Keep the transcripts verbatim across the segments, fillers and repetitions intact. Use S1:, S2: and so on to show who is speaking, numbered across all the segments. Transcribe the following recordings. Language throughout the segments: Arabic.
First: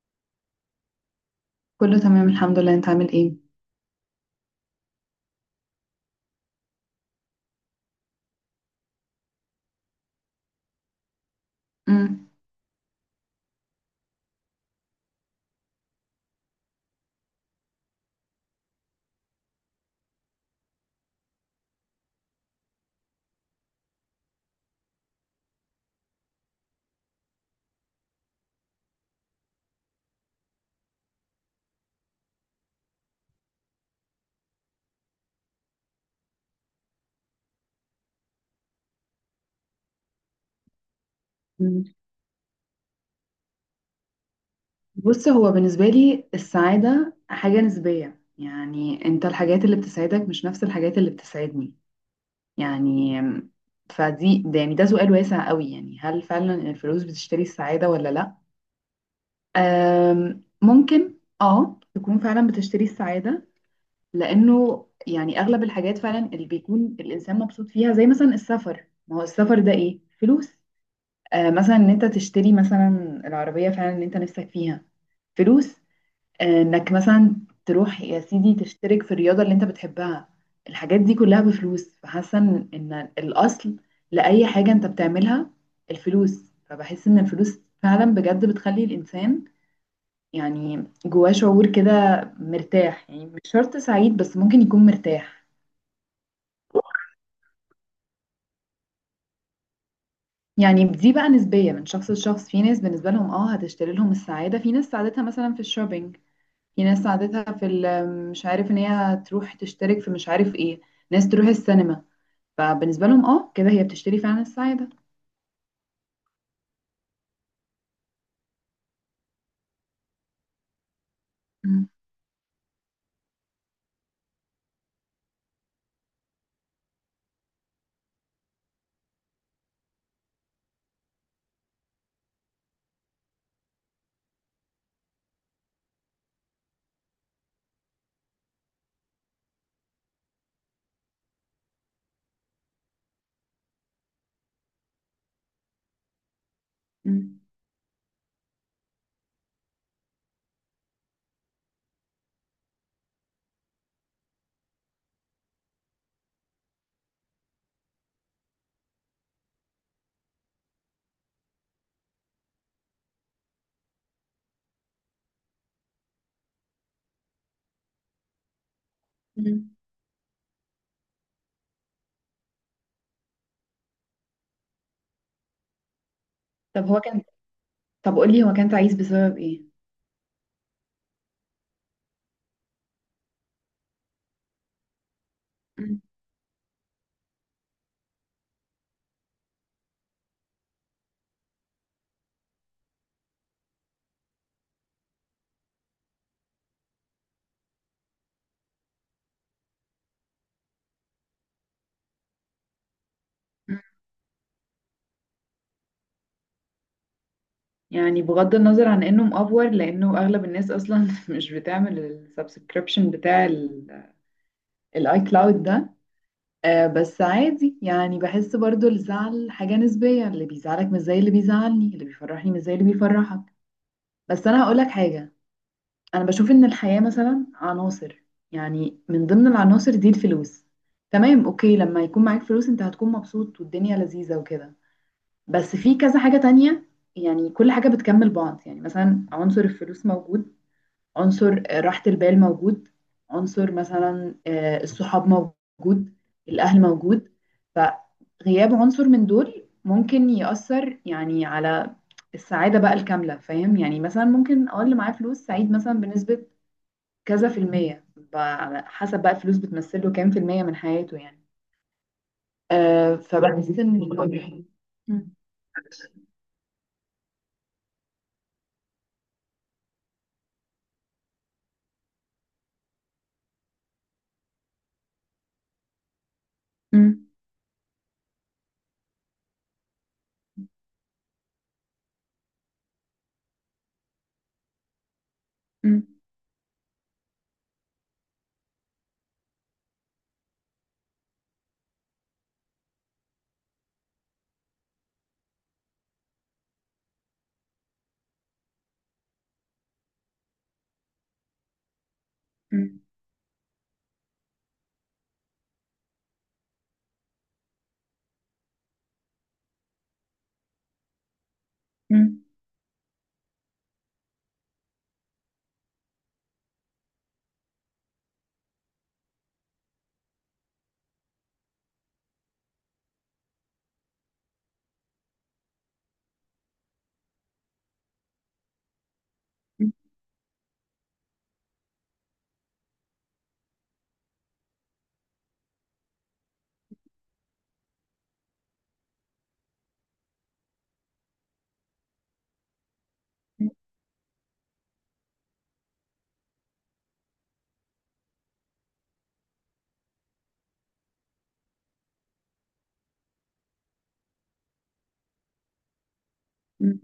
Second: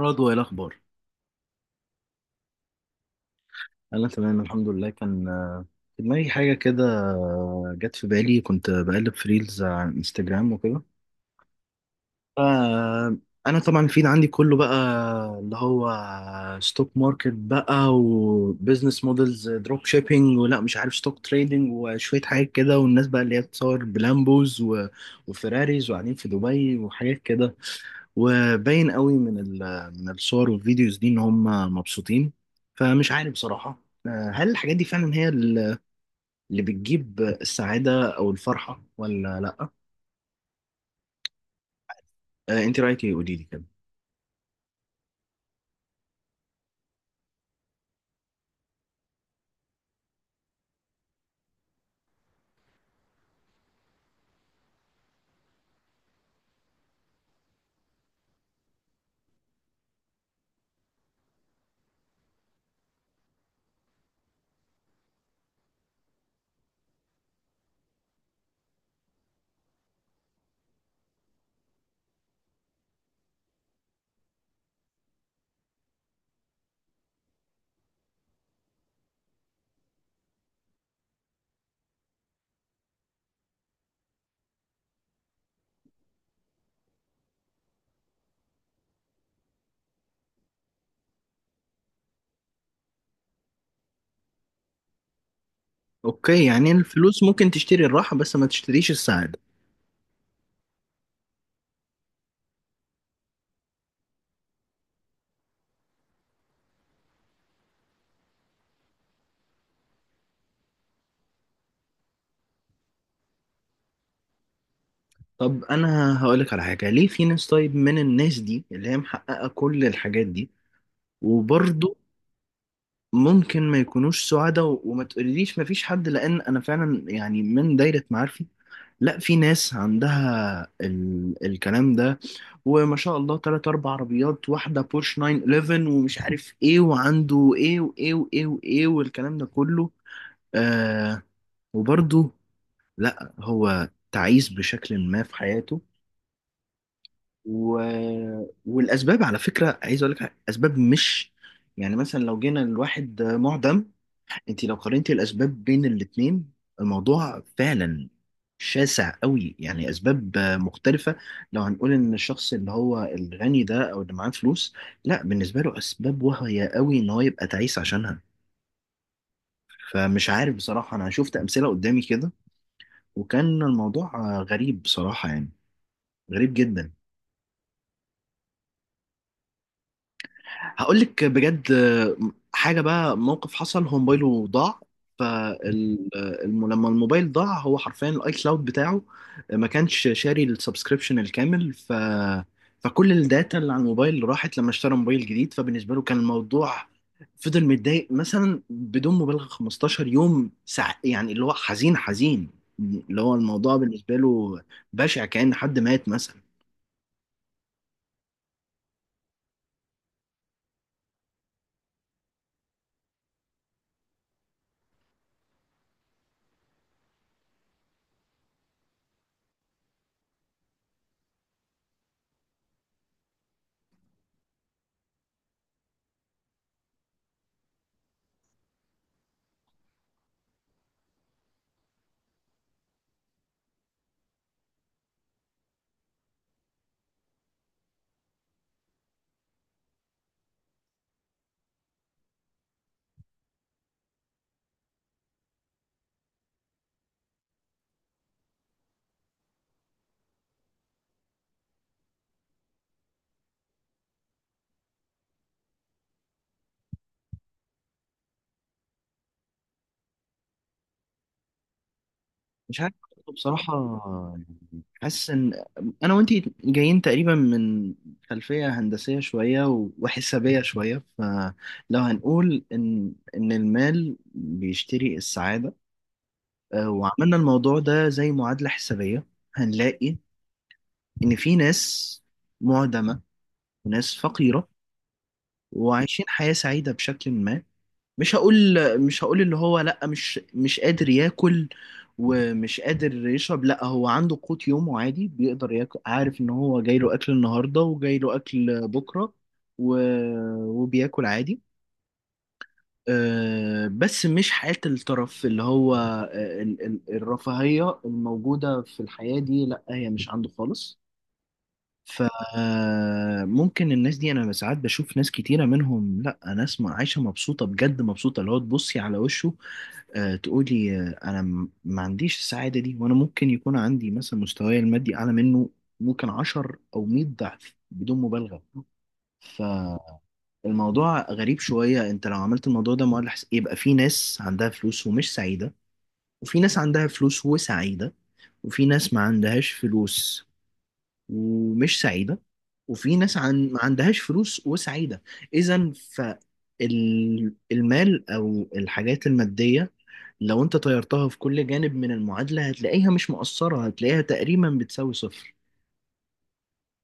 S1: رضوى، ايه الاخبار؟
S2: كله تمام الحمد لله. انت عامل ايه؟
S1: انا تمام الحمد لله. كان آه، في دماغي حاجه كده، آه، جت في بالي. كنت بقلب في ريلز على انستجرام وكده.
S2: امم
S1: آه، انا طبعا الفيد عندي كله بقى اللي هو ستوك ماركت بقى وبزنس مودلز، دروب شيبينج، ولا مش عارف ستوك تريدنج وشويه حاجات كده. والناس بقى اللي هي بتصور بلامبوز و- وفيراريز وقاعدين في دبي وحاجات كده، وباين قوي من ال- من الصور والفيديوز دي ان هم مبسوطين. فمش عارف بصراحة، آه، هل الحاجات دي فعلا هي ال- اللي بتجيب السعادة او الفرحة ولا لا؟
S2: مم.
S1: آه، انت رأيك ايه، قولي لي كده.
S2: بص، هو بالنسبة لي السعادة حاجة نسبية. يعني انت الحاجات اللي بتسعدك مش نفس الحاجات اللي بتسعدني. يعني فدي ده يعني ده سؤال واسع قوي. يعني هل فعلا الفلوس بتشتري السعادة ولا لا؟ أم ممكن اه تكون فعلا بتشتري السعادة. لانه يعني اغلب الحاجات فعلا اللي بيكون الانسان مبسوط فيها زي مثلا السفر، ما هو السفر ده ايه؟ فلوس. آه، مثلا ان انت تشتري مثلا العربية فعلا اللي انت نفسك فيها، فلوس. آه، انك مثلا تروح يا سيدي تشترك في الرياضة اللي انت بتحبها، الحاجات دي كلها بفلوس. فحاسة ان إن الاصل لأي حاجة انت بتعملها الفلوس. فبحس ان الفلوس فعلا بجد بتخلي الانسان يعني جواه شعور كده مرتاح، يعني مش شرط سعيد بس ممكن يكون مرتاح.
S1: اوكي، يعني الفلوس ممكن تشتري الراحة بس ما تشتريش السعادة.
S2: يعني دي بقى نسبية من شخص لشخص. في ناس بالنسبة لهم اه هتشتري لهم السعادة، في ناس سعادتها مثلا في الشوبينج، في ناس عادتها في ال- مش عارف ان هي تروح تشترك في مش عارف ايه، ناس تروح السينما. فبالنسبة لهم اه كده هي بتشتري فعلا السعادة.
S1: طب انا هقولك على حاجة، ليه في ناس طيب من الناس دي اللي هي محققة كل الحاجات دي
S2: مم.
S1: وبرضه ممكن ما يكونوش سعداء؟ و- وما تقوليليش ما فيش حد، لان انا فعلا يعني من دايرة معارفي، لا، في ناس عندها ال... الكلام ده، وما شاء الله تلات أربع عربيات، واحدة بورش نايِن ون ون، ومش عارف إيه، وعنده إيه وإيه وإيه وإيه والكلام ده كله، آه وبرضه لا، هو تعيس بشكل ما في حياته.
S2: مم.
S1: و... والأسباب على فكرة، عايز أقول لك حاجة، أسباب مش يعني مثلا لو جينا الواحد معدم، انت لو قارنتي الاسباب بين الاتنين، الموضوع فعلا شاسع قوي، يعني اسباب آه، مختلفه. لو هنقول ان الشخص اللي هو الغني ده او اللي معاه فلوس، لا، بالنسبه له اسباب واهيه قوي ان هو يبقى تعيس عشانها.
S2: مم.
S1: فمش عارف بصراحه، انا شفت امثله قدامي كده، وكان الموضوع آه، غريب بصراحه، يعني غريب
S2: طب
S1: جدا.
S2: هو كان، طب قولي هو كان تعيس بسبب ايه؟
S1: هقول لك بجد حاجه بقى. موقف حصل، هو موبايله ضاع.
S2: مم.
S1: فلما الموبايل ضاع، هو حرفيا الاي كلاود بتاعه ما كانش شاري السبسكريبشن الكامل، ف فكل الداتا اللي على الموبايل راحت. لما اشترى موبايل جديد، فبالنسبه له كان الموضوع، فضل متضايق مثلا بدون مبالغه 15 يوم، سع... يعني اللي هو حزين حزين، اللي هو الموضوع
S2: مم.
S1: بالنسبه له بشع، كأن حد مات.
S2: يعني بغض النظر عن انه مأفور لانه اغلب الناس اصلا مش بتعمل السبسكريبشن بتاع الاي كلاود ده. آه بس عادي، يعني بحس برضو الزعل حاجة نسبية، اللي بيزعلك مش زي اللي بيزعلني، اللي بيفرحني مش زي اللي بيفرحك. بس انا هقولك حاجة، انا بشوف ان الحياة مثلا عناصر. يعني من ضمن العناصر دي الفلوس. تمام، اوكي، لما يكون معاك فلوس انت هتكون مبسوط والدنيا لذيذة وكده. بس في كذا حاجة تانية. يعني كل حاجة بتكمل بعض. يعني مثلا عنصر الفلوس موجود، عنصر آه، راحة البال موجود، عنصر مثلا آه، الصحاب موجود، الاهل موجود. فغياب عنصر من دول ممكن يأثر يعني على السعادة بقى الكاملة، فاهم؟ يعني مثلا ممكن اه اللي معاه فلوس سعيد مثلا بنسبة كذا في المية، ب- على حسب بقى الفلوس بتمثله كام في المية من حياته يعني.
S1: مش عارف
S2: آه
S1: بصراحة،
S2: فبحس ان
S1: يعني حاسس
S2: مم.
S1: إن أنا وأنتي جايين تقريبا من خلفية هندسية شوية و- وحسابية شوية. فلو هنقول إن إن المال بيشتري السعادة، آه،
S2: مم.
S1: وعملنا الموضوع ده زي معادلة حسابية، هنلاقي إن في ناس معدمة وناس فقيرة
S2: مم.
S1: وعايشين حياة سعيدة بشكل ما. مش هقول مش هقول اللي هو لا، مش مش قادر ياكل ومش قادر يشرب، لا، هو عنده قوت يومه عادي، بيقدر ياكل، عارف ان هو جاي له اكل النهارده وجاي له اكل بكره، و... وبياكل عادي.
S2: مم.
S1: أه، بس مش حياة الترف. اللي هو آه، ال- ال- الرفاهية الموجودة في الحياة دي، لا، هي مش عنده خالص.
S2: مم.
S1: فممكن الناس دي، انا ساعات بشوف ناس كتيرة منهم، لا ناس ما- عايشة مبسوطة، بجد مبسوطة، اللي هو تبصي على وشه، آه، تقولي، آه، انا م- ما عنديش السعاده دي، وانا ممكن يكون عندي مثلا مستواي المادي اعلى منه، ممكن عشر او مئة ضعف بدون مبالغه. فالموضوع غريب شويه، انت لو عملت الموضوع ده مؤلم، حس- يبقى في ناس عندها فلوس ومش سعيده، وفي ناس عندها فلوس وسعيده، وفي ناس ما عندهاش فلوس ومش سعيده، وفي ناس عن
S2: مم.
S1: ما عندهاش فلوس وسعيده. اذا فالمال او الحاجات الماديه، لو انت طيرتها في كل جانب من المعادلة، هتلاقيها مش مقصرة، هتلاقيها تقريبا بتساوي صفر.
S2: مم.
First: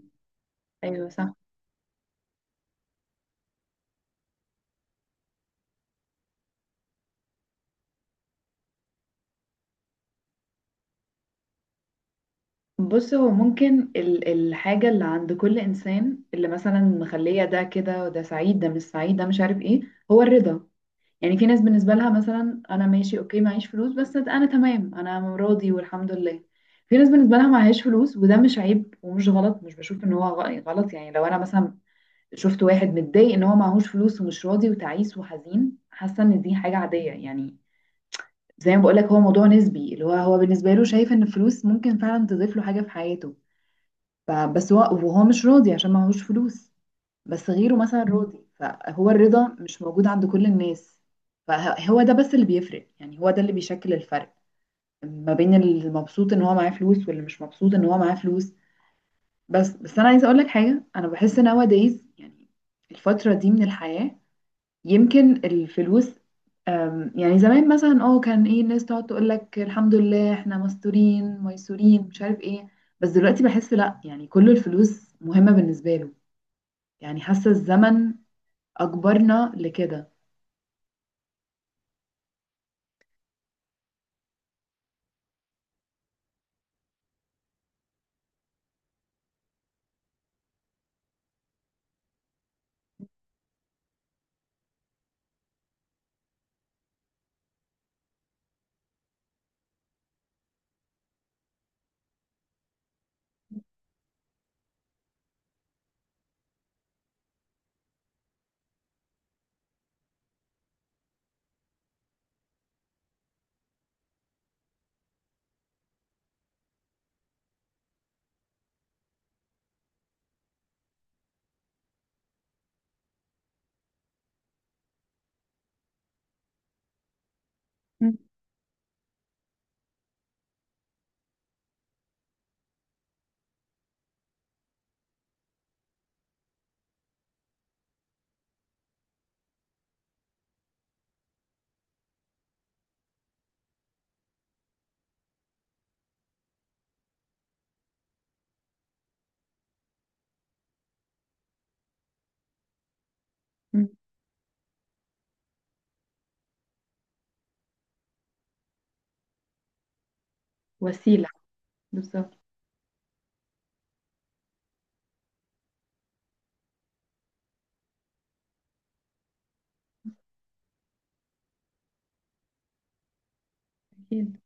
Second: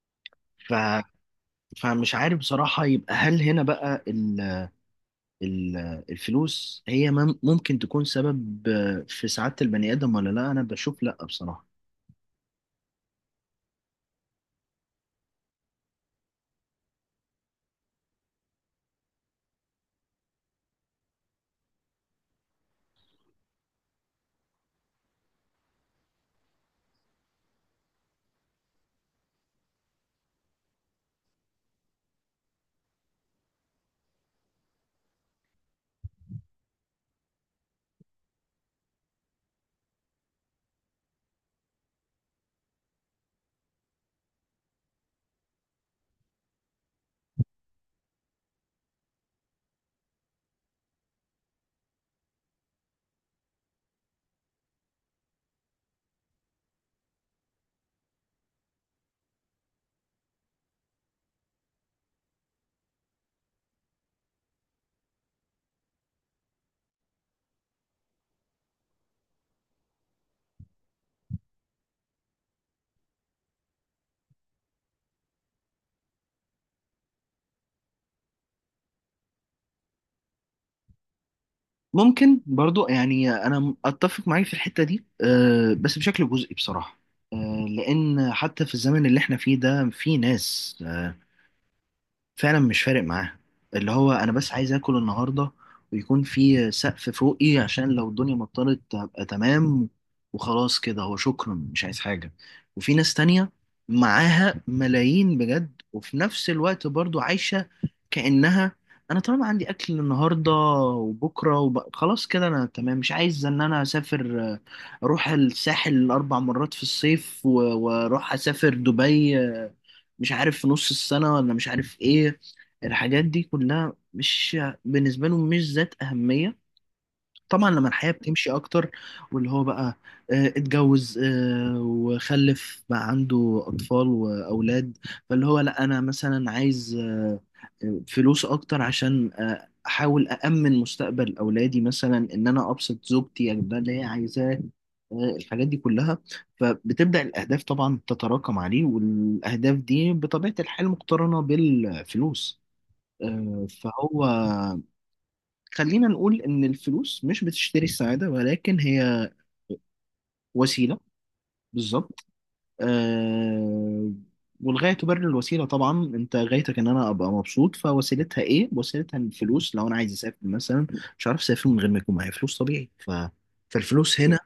S1: ف...
S2: ايوه صح.
S1: فمش عارف بصراحة. يبقى هل هنا بقى ال... ال... الفلوس هي مم... ممكن تكون سبب في سعادة البني آدم ولا لا؟ أنا بشوف لا بصراحة.
S2: بص هو ممكن ال- الحاجة اللي عند كل انسان اللي مثلا مخلية ده كده وده سعيد ده مش سعيد ده مش عارف ايه، هو الرضا. يعني في ناس بالنسبة لها مثلا أنا ماشي أوكي معيش فلوس بس أنا تمام، أنا راضي والحمد لله. في ناس بالنسبة لها معهاش فلوس وده مش عيب ومش غلط، مش بشوف إن هو غ- غلط. يعني لو أنا مثلا شفت واحد متضايق إن هو معهوش فلوس ومش راضي وتعيس وحزين، حاسة إن دي حاجة عادية. يعني زي ما بقولك، هو موضوع نسبي. اللي هو هو بالنسبة له شايف إن الفلوس ممكن فعلا تضيف له حاجة في حياته، فبس هو وهو مش راضي عشان معهوش فلوس. بس غيره مثلا راضي، فهو الرضا مش موجود عند كل الناس. فهو ده بس اللي بيفرق، يعني هو ده اللي بيشكل الفرق ما بين المبسوط ان هو معاه فلوس واللي مش مبسوط ان هو معاه فلوس. بس بس انا عايزه اقول لك حاجه، انا بحس nowadays يعني الفتره دي من الحياه، يمكن الفلوس، أم، يعني زمان مثلا اه كان ايه الناس تقعد تقول لك الحمد لله احنا مستورين ميسورين مش عارف ايه. بس دلوقتي بحس لا، يعني كل الفلوس مهمه بالنسبه له. يعني حاسه الزمن أجبرنا لكده.
S1: ممكن برضو، يعني أنا أتفق معاك في الحتة دي، أه بس بشكل جزئي بصراحة. أه، لأن حتى في الزمن اللي احنا فيه ده في ناس آه، فعلا مش فارق معاها، اللي هو انا بس عايز اكل النهارده، ويكون في سقف فوقي عشان لو الدنيا مطرت ابقى تمام، وخلاص كده هو، شكرا، مش عايز حاجه. وفي ناس تانية معاها ملايين بجد، وفي نفس الوقت برضو عايشه كانها، انا طالما عندي اكل النهارده وبكره وب... خلاص كده انا تمام، مش عايز ان انا اسافر، آه، اروح الساحل اربع مرات في الصيف و- واروح اسافر دبي، مش عارف في نص السنة ولا مش عارف ايه، الحاجات دي كلها مش بالنسبة لهم مش ذات أهمية. طبعا لما الحياة
S2: مم.
S1: بتمشي أكتر، واللي هو بقى آه، اتجوز آه، وخلف، بقى عنده أطفال وأولاد، فاللي هو لأ، أنا مثلا عايز آه، آه، فلوس أكتر عشان آه، أحاول أأمن مستقبل أولادي، مثلا إن أنا أبسط زوجتي، أجيب لها اللي هي عايزاه، آه، الحاجات دي كلها. فبتبدأ الأهداف طبعا تتراكم عليه، والأهداف دي بطبيعة الحال مقترنة بالفلوس. آه،
S2: مم.
S1: فهو، خلينا نقول إن الفلوس مش بتشتري السعادة، ولكن هي وسيلة.
S2: وسيلة.
S1: بالظبط.
S2: بالظبط.
S1: آه، والغاية تبرر الوسيلة طبعا. أنت غايتك إن أنا أبقى مبسوط، فوسيلتها إيه؟ وسيلتها الفلوس. لو أنا عايز أسافر مثلا، مش عارف أسافر من غير ما يكون معايا فلوس، طبيعي. ف... فالفلوس
S2: أكيد.
S1: هنا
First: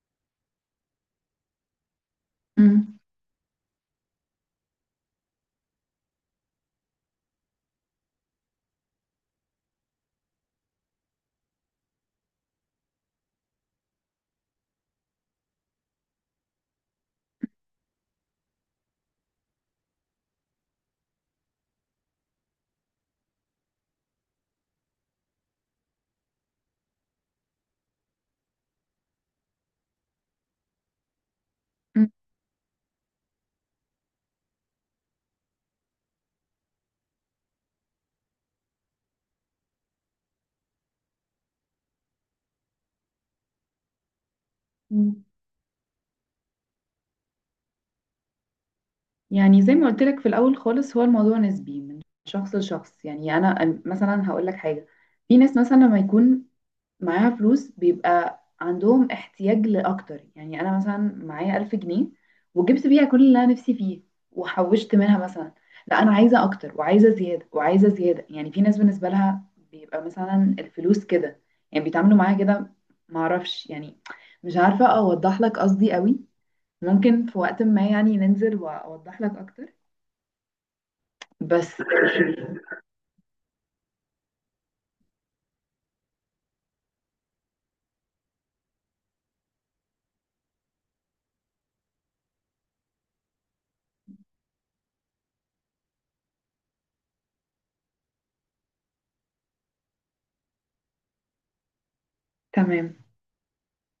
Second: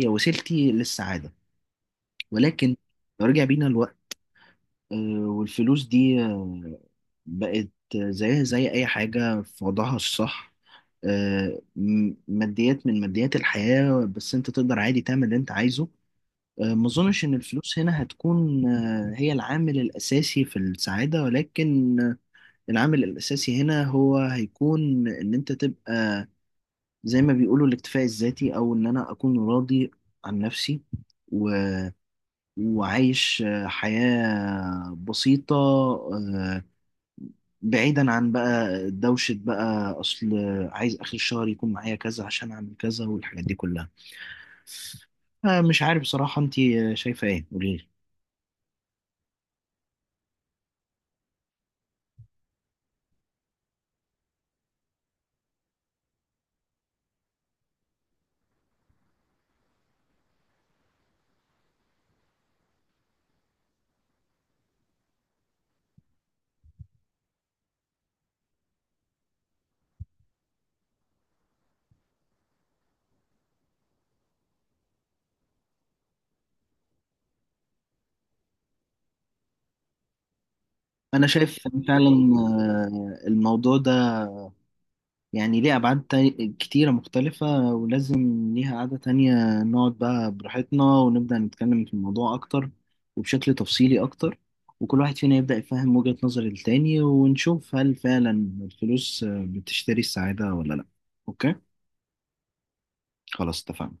S1: هي وسيلتي للسعادة. ولكن
S2: مم.
S1: لو رجع بينا، آه، والفلوس دي آه، بقت زيها زي أي حاجة في وضعها الصح، آه، م- ماديات من ماديات الحياة، بس أنت تقدر عادي تعمل اللي أنت عايزه. آه، ما أظنش إن الفلوس هنا هتكون آه، هي العامل الأساسي في السعادة، ولكن آه، العامل الأساسي هنا هو هيكون إن أنت تبقى، زي ما بيقولوا، الاكتفاء الذاتي، أو إن أنا أكون راضي عن نفسي و-
S2: مم.
S1: وعايش آه، حياة بسيطة، آه، بعيدا عن بقى دوشة بقى أصل عايز آخر الشهر يكون معايا كذا عشان أعمل كذا والحاجات دي كلها.
S2: مم.
S1: آه، مش عارف بصراحة، أنت شايفة إيه، قوليلي.
S2: يعني زي ما قلت لك في الأول خالص، هو الموضوع نسبي من شخص لشخص. يعني أنا أنا مثلا هقول لك حاجة. في ناس مثلا لما يكون معاها فلوس بيبقى عندهم احتياج لأكتر. يعني أنا مثلا معايا ألف جنيه وجبت بيها كل اللي أنا نفسي فيه وحوشت منها مثلا، لا أنا عايزة أكتر وعايزة زيادة وعايزة زيادة. يعني في ناس بالنسبة لها بيبقى مثلا الفلوس كده، يعني بيتعاملوا معاها كده، معرفش يعني. مش عارفة أوضح لك قصدي قوي، ممكن في وقت ما يعني ننزل وأوضح لك أكتر.
S1: أنا شايف
S2: بس
S1: فعلا آه، الموضوع ده يعني ليه أبعاد تا- كتيرة مختلفة، ولازم ليها قعدة تانية، نقعد بقى براحتنا، ونبدأ نتكلم في الموضوع أكتر وبشكل تفصيلي أكتر، وكل واحد فينا يبدأ يفهم وجهة نظر التاني، ونشوف هل فعلا الفلوس آه، بتشتري السعادة ولا لأ. أوكي؟
S2: تمام.
S1: خلاص اتفقنا.